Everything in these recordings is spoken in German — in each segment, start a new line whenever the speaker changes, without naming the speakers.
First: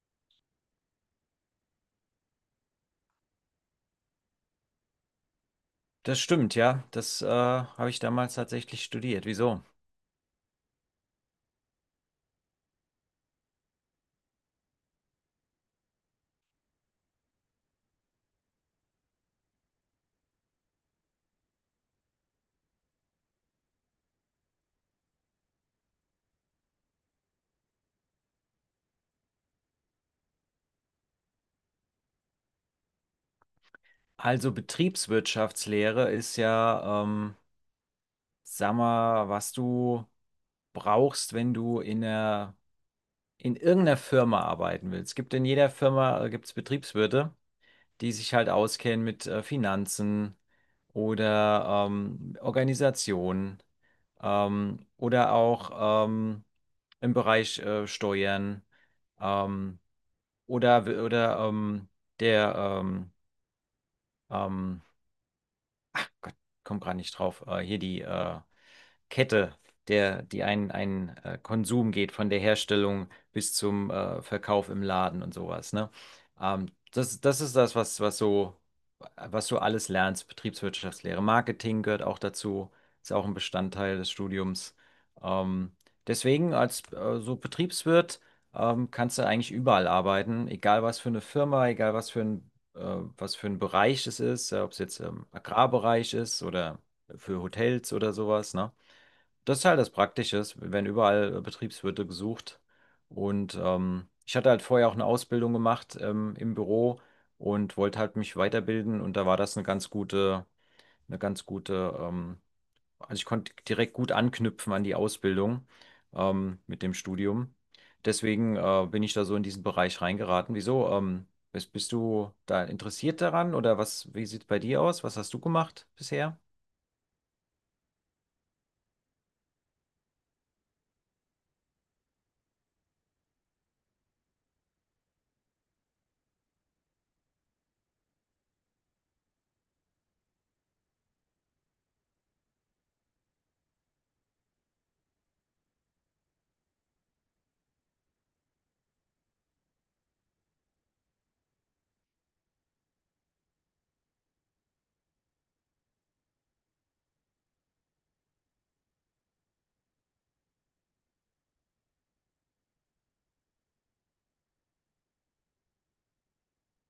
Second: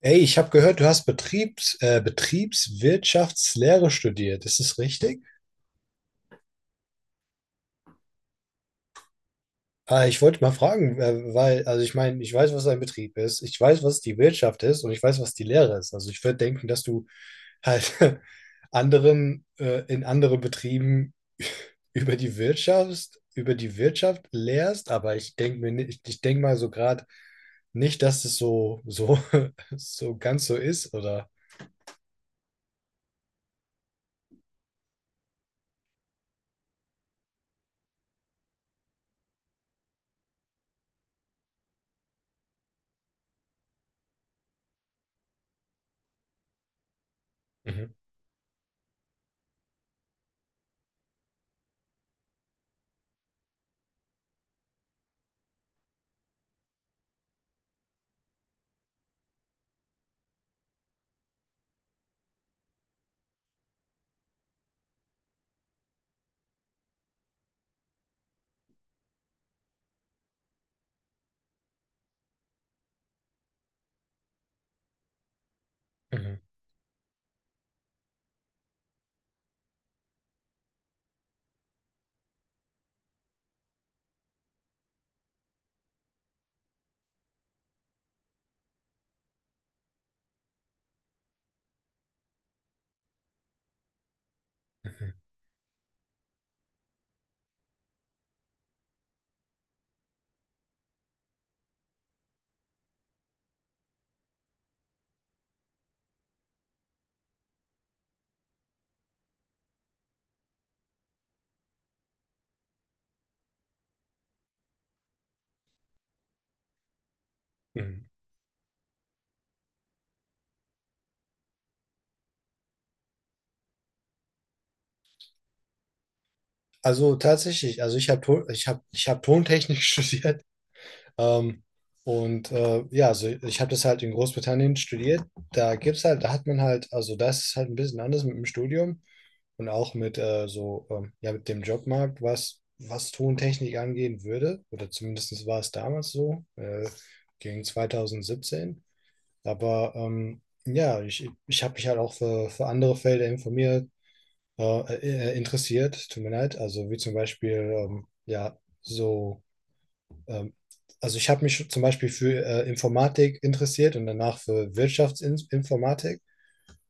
Ey, ich habe gehört, du hast Betriebswirtschaftslehre studiert. Ist das richtig?
Das stimmt, ja. Das habe ich damals tatsächlich studiert. Wieso?
Ich wollte mal fragen, weil, also ich meine, ich weiß, was ein Betrieb ist, ich weiß, was die Wirtschaft ist, und ich weiß, was die Lehre ist. Also ich würde denken, dass du halt anderen in anderen Betrieben über die Wirtschaft lehrst, aber ich denke mal so gerade nicht, dass es so ganz so ist, oder?
Also Betriebswirtschaftslehre ist ja, sag mal, was du brauchst, wenn du in irgendeiner Firma arbeiten willst. Es gibt in jeder Firma, gibt's Betriebswirte,
Mhm,
die sich halt auskennen mit Finanzen oder Organisationen, oder auch im Bereich Steuern. Ähm, Oder, oder ähm, der, ähm, ähm, Gott, komm gerade nicht drauf, hier Kette, die ein Konsum geht, von der Herstellung bis zum Verkauf im Laden und sowas, ne?
mhm,
Das ist was, was so, was du alles lernst, Betriebswirtschaftslehre. Marketing gehört auch dazu, ist auch ein Bestandteil des Studiums. Ähm, deswegen als so Betriebswirt kannst du eigentlich überall arbeiten, egal was für eine Firma, egal was für ein Bereich es ist, ob es jetzt
mhm,
im Agrarbereich ist oder für Hotels oder sowas, ne? Das ist halt das Praktische, es werden überall Betriebswirte gesucht. Und ich hatte halt vorher auch eine Ausbildung gemacht, im Büro und wollte halt mich weiterbilden. Und da war das eine ganz gute, also ich konnte direkt gut anknüpfen an die Ausbildung mit dem Studium.
mhm.
Deswegen bin ich da so in diesen Bereich reingeraten. Wieso? Bist du da interessiert daran oder was, wie sieht es bei dir aus? Was hast du gemacht bisher?
Also tatsächlich, also ich hab Tontechnik studiert. Ähm, und ja, also ich habe das halt in Großbritannien studiert. Da hat man halt, also das ist halt ein bisschen anders mit dem Studium und auch mit so, ja, mit dem Jobmarkt, was Tontechnik angehen würde. Oder zumindest war es damals so, gegen 2017. Aber ja, ich habe mich halt auch für andere Felder informiert äh, interessiert, tut mir leid. Also wie zum Beispiel, ja, so, ähm, also ich habe mich zum Beispiel für Informatik interessiert und danach für Wirtschaftsinformatik.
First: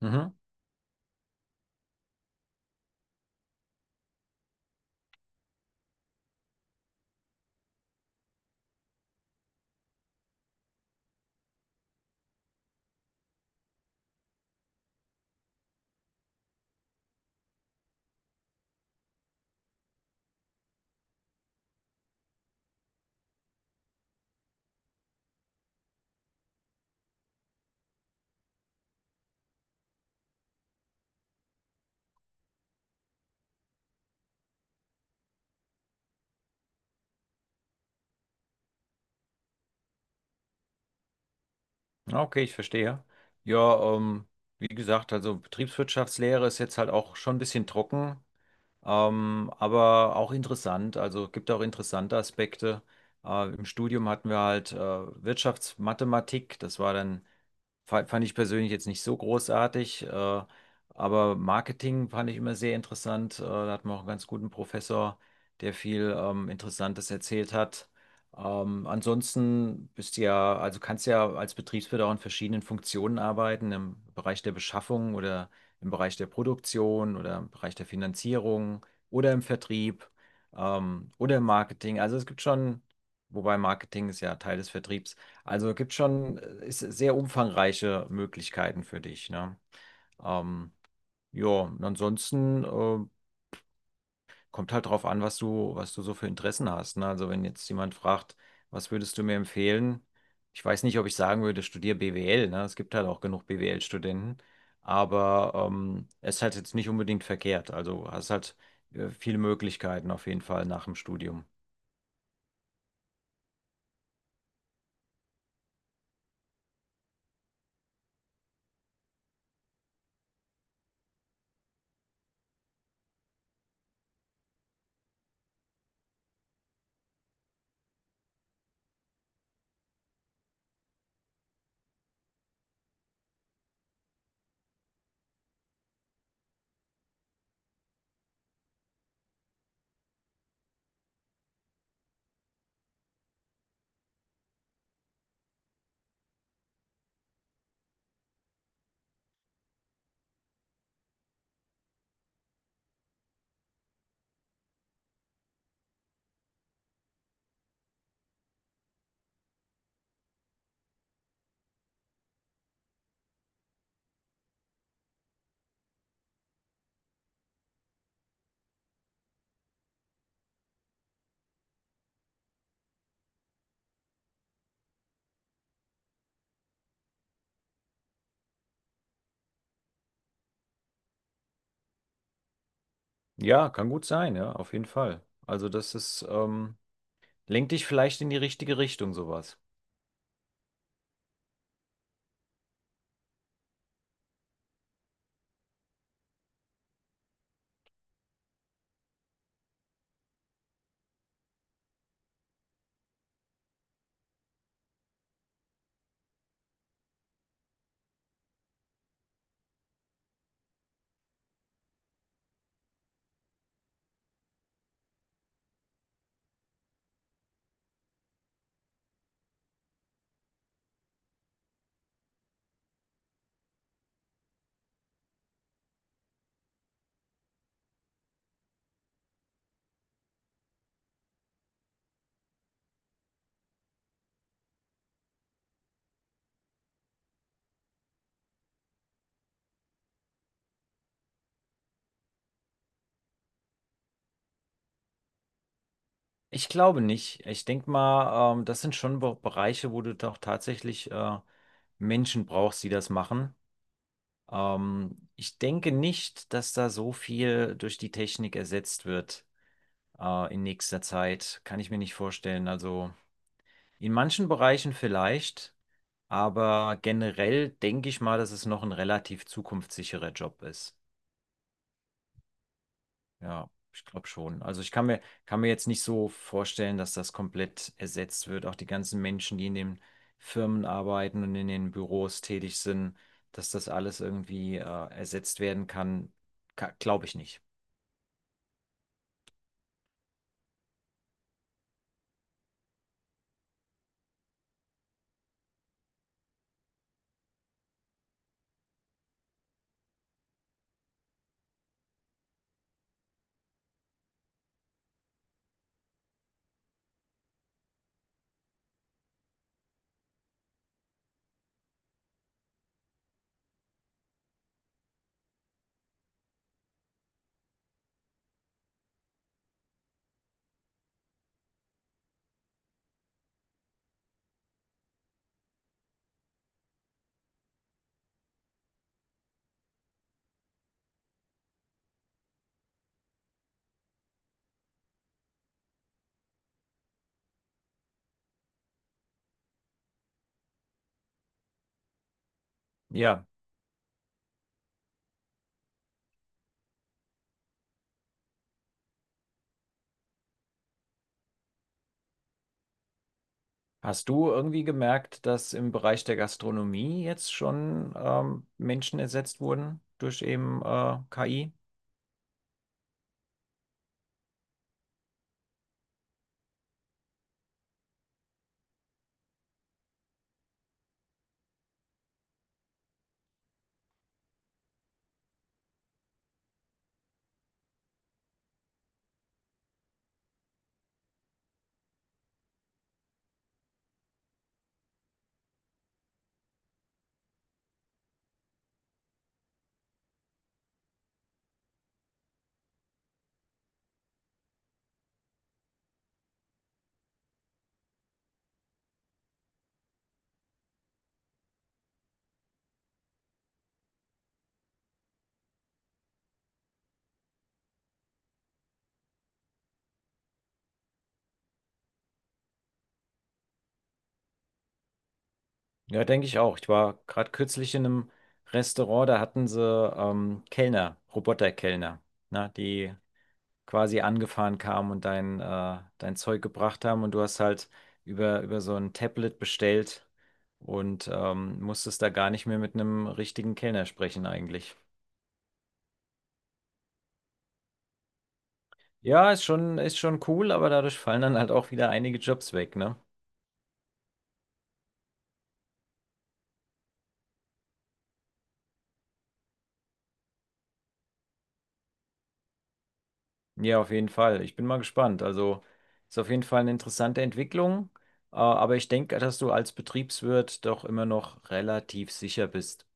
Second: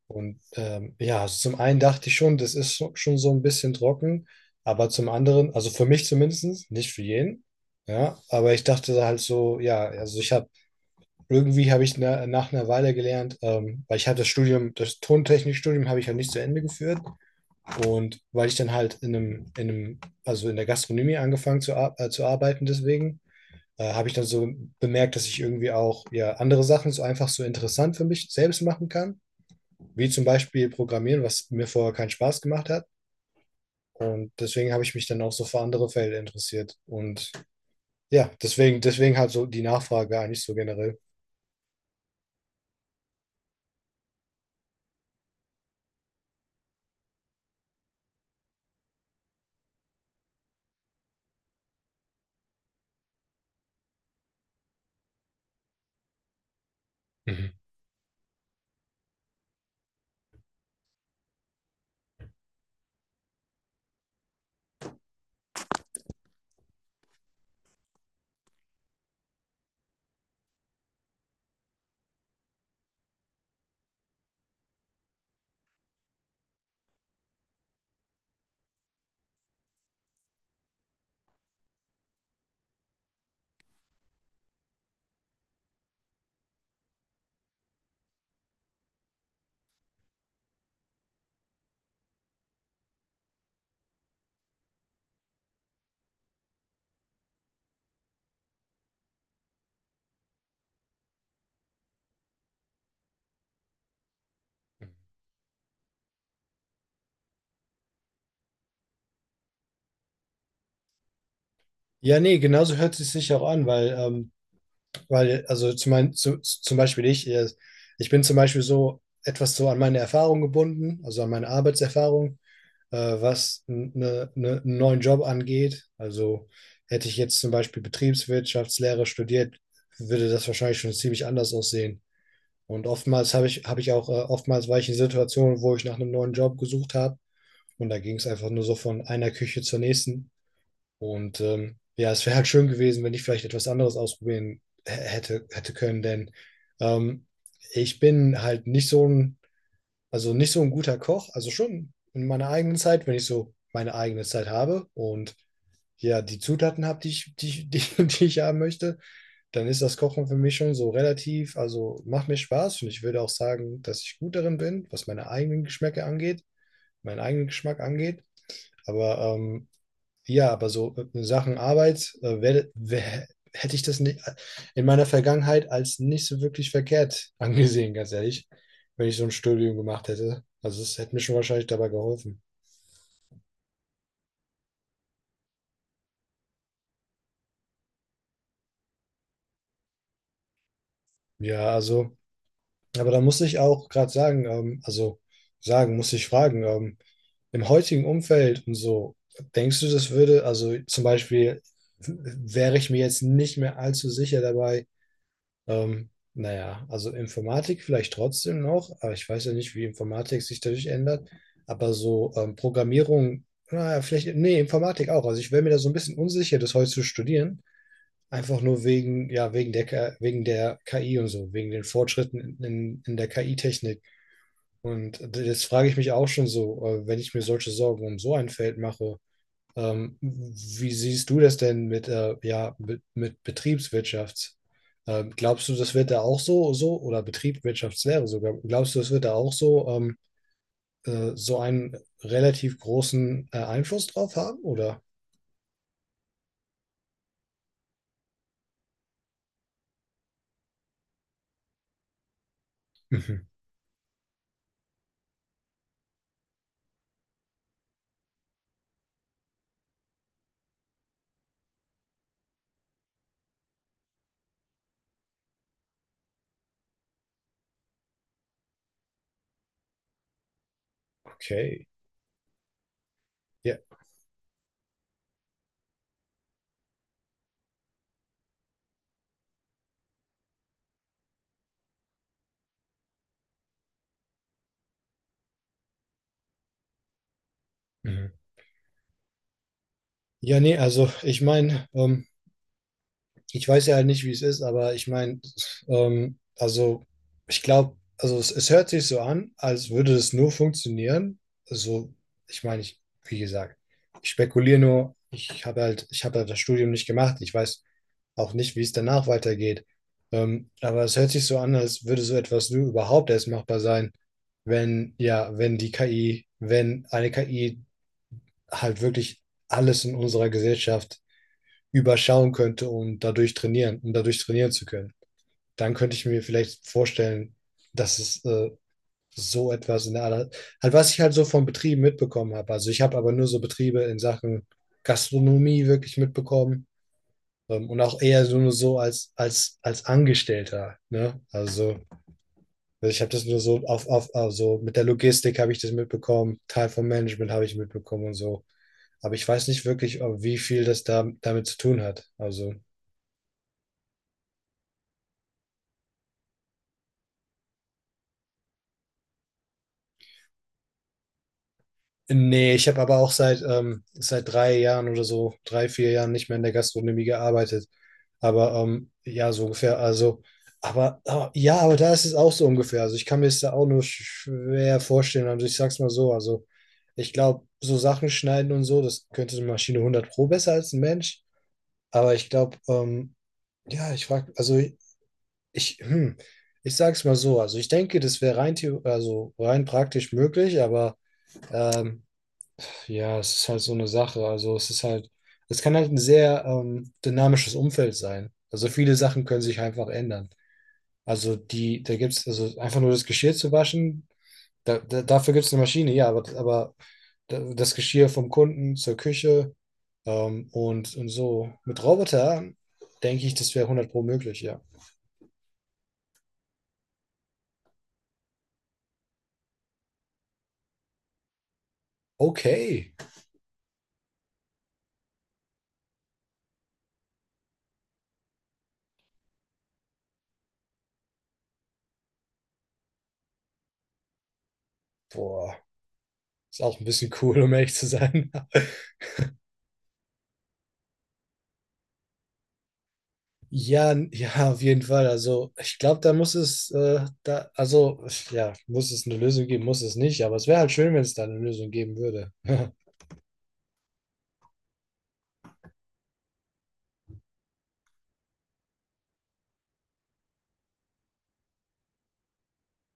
Mhm.
Ja, also zum einen dachte ich schon, das ist schon so ein bisschen trocken, aber zum anderen, also für mich zumindest, nicht für jeden, ja, aber ich dachte halt so, ja, also irgendwie habe ich nach einer Weile gelernt. Weil ich habe das Tontechnikstudium habe ich ja nicht zu Ende geführt, und weil ich dann halt also in der Gastronomie angefangen zu arbeiten, deswegen habe ich dann so bemerkt, dass ich irgendwie auch ja andere Sachen so einfach so interessant für mich selbst machen kann, wie zum Beispiel Programmieren, was mir vorher keinen Spaß gemacht hat. Und deswegen habe ich mich dann auch so für andere Felder interessiert. Und ja, deswegen halt so die Nachfrage eigentlich so generell.
Ja, okay, ich verstehe. Ja, wie gesagt, also Betriebswirtschaftslehre ist jetzt halt auch schon ein bisschen trocken, aber auch interessant. Also gibt auch interessante Aspekte. Im Studium hatten wir halt Wirtschaftsmathematik. Das war dann
Mhm.
fand ich persönlich jetzt nicht so großartig, aber Marketing fand ich immer sehr interessant. Da hatten wir auch einen ganz guten Professor, der viel Interessantes erzählt hat. Ansonsten bist du ja, also kannst ja als Betriebswirt auch in verschiedenen Funktionen arbeiten, im Bereich der Beschaffung oder im Bereich der Produktion oder im Bereich der Finanzierung oder im Vertrieb, oder im Marketing. Also es gibt schon, wobei Marketing ist ja Teil des Vertriebs. Also gibt schon, ist sehr umfangreiche Möglichkeiten für dich, ne? Ähm, ja, und ansonsten kommt halt drauf an, was du so für Interessen hast, ne? Also wenn jetzt jemand fragt, was würdest du mir empfehlen? Ich weiß nicht, ob ich sagen würde, studier BWL, ne? Es gibt halt auch genug BWL-Studenten, aber es ist halt jetzt nicht unbedingt verkehrt. Also hast halt, viele Möglichkeiten auf jeden Fall nach dem Studium.
Ja, nee, genauso hört es sich auch an, weil, also zum Beispiel ich bin zum Beispiel so etwas so an meine Erfahrung gebunden, also an meine Arbeitserfahrung, was einen neuen Job angeht. Also hätte ich jetzt zum Beispiel Betriebswirtschaftslehre studiert, würde das wahrscheinlich schon ziemlich anders aussehen. Und oftmals war ich in Situationen, wo ich nach einem neuen Job gesucht habe. Und da ging es einfach nur so von einer Küche zur nächsten. Und ja, es wäre halt schön gewesen, wenn ich vielleicht etwas anderes ausprobieren hätte können, denn ähm, ich bin halt nicht so ein, also nicht so ein guter Koch, also schon in meiner eigenen Zeit, wenn ich so meine eigene Zeit habe und ja, die Zutaten habe, die ich haben möchte, dann ist das Kochen für mich schon so also macht mir Spaß, und ich würde auch sagen, dass ich gut darin bin, was meinen eigenen Geschmack angeht. Aber ja, aber so Sachen Arbeit, hätte ich das nicht in meiner Vergangenheit als nicht so wirklich verkehrt angesehen, ganz ehrlich, wenn ich so ein Studium gemacht hätte. Also es hätte mir schon wahrscheinlich dabei geholfen.
Ja, kann gut sein, ja, auf jeden Fall. Also das ist, lenkt dich vielleicht in die richtige Richtung, sowas.
Ja, also, aber da muss ich auch gerade sagen, also sagen, muss ich fragen, im heutigen Umfeld und so, denkst du, das würde, also zum Beispiel, wäre ich mir jetzt nicht mehr allzu sicher dabei. Naja, also Informatik vielleicht trotzdem noch, aber ich weiß ja nicht, wie Informatik sich dadurch ändert. Aber so Programmierung, naja, vielleicht, nee, Informatik auch. Also ich wäre mir da so ein bisschen unsicher, das heute zu studieren. Einfach nur wegen, ja, wegen der, K- wegen der KI und so, wegen den Fortschritten in der KI-Technik. Und jetzt frage ich mich auch schon so, wenn ich mir solche Sorgen um so ein Feld mache, wie siehst du das denn mit, ja, mit Betriebswirtschaft? Glaubst du, das wird da auch so oder Betriebswirtschaftslehre sogar? Glaubst du, das wird da auch so einen relativ großen Einfluss drauf haben? Oder?
Ich glaube nicht. Ich denke mal, das sind schon Be Bereiche, wo du doch tatsächlich Menschen brauchst, die das
Mhm.
machen. Ich denke nicht, dass da so viel durch die Technik ersetzt wird, in nächster Zeit. Kann ich mir nicht vorstellen. Also in manchen Bereichen vielleicht, aber generell denke ich mal, dass es noch ein relativ zukunftssicherer Job ist.
Okay.
Ja,
Ja.
ich glaube schon. Also kann mir jetzt nicht so vorstellen, dass das komplett ersetzt wird. Auch die ganzen Menschen, die in den Firmen arbeiten und in den Büros tätig sind, dass das alles irgendwie ersetzt werden kann, ka glaube ich nicht.
Mhm. Ja, nee, also ich meine, ich weiß ja halt nicht, wie es ist, aber ich meine, also ich glaube, also es hört sich so an, als würde es nur funktionieren. Also, ich meine, ich, wie gesagt, ich spekuliere nur, ich habe halt das Studium nicht gemacht. Ich weiß auch nicht, wie es danach weitergeht. Aber es hört sich so an, als würde so etwas nur überhaupt erst machbar sein, wenn die KI, wenn eine KI halt wirklich alles in unserer Gesellschaft überschauen könnte, um dadurch trainieren zu können. Dann könnte ich mir vielleicht vorstellen, dass es so etwas in der Art, halt, was ich halt so von Betrieben mitbekommen habe. Also ich habe aber nur so Betriebe in Sachen Gastronomie wirklich mitbekommen, und auch eher so nur so als Angestellter. Ne? Also ich habe das
Ja,
nur so auf, also mit der Logistik habe ich das mitbekommen, Teil vom Management habe ich mitbekommen und so. Aber ich weiß nicht wirklich, ob wie viel damit zu tun hat. Also
hast du irgendwie gemerkt, dass im Bereich der Gastronomie jetzt schon Menschen ersetzt wurden durch eben KI?
nee, ich habe aber auch seit 3 Jahren oder so, 3, 4 Jahren nicht mehr in der Gastronomie gearbeitet. Aber ja, so ungefähr. Also, aber ja, aber da ist es auch so ungefähr. Also, ich kann mir es da auch nur schwer vorstellen. Also, ich sag's mal so. Also, ich glaube, so Sachen schneiden und so, das könnte so eine Maschine 100 Pro besser als ein Mensch. Aber ich glaube, ja, ich, hm, ich sag's mal so. Also, ich denke, das wäre also rein praktisch möglich, aber. Ähm, ja, es ist halt so eine Sache. Also es kann halt ein sehr dynamisches Umfeld sein. Also viele Sachen können sich einfach ändern. Also die, da gibt es, also einfach nur das Geschirr zu waschen, dafür gibt es eine Maschine, ja, das Geschirr vom Kunden zur Küche, und so. Mit Roboter denke ich, das wäre 100 pro möglich, ja.
Ja, denke ich auch. Ich war gerade kürzlich in einem Restaurant, da hatten sie Kellner, Roboterkellner, ne,
Okay.
die quasi angefahren kamen und dein Zeug gebracht haben und du hast halt über so ein Tablet bestellt und musstest da gar nicht mehr mit einem richtigen Kellner sprechen eigentlich.
Boah, ist auch ein bisschen cool, um ehrlich zu sein.
Ja, ist schon cool, aber dadurch fallen dann halt auch wieder einige Jobs weg, ne?
Ja, ja, auf jeden Fall. Also ich glaube, da, also ja, muss es eine Lösung geben, muss es nicht, aber es wäre halt schön, wenn es da eine Lösung geben würde.
Ja, auf jeden Fall. Ich bin mal gespannt. Also ist auf jeden Fall eine interessante Entwicklung, aber ich denke, dass du als Betriebswirt doch immer noch relativ sicher bist.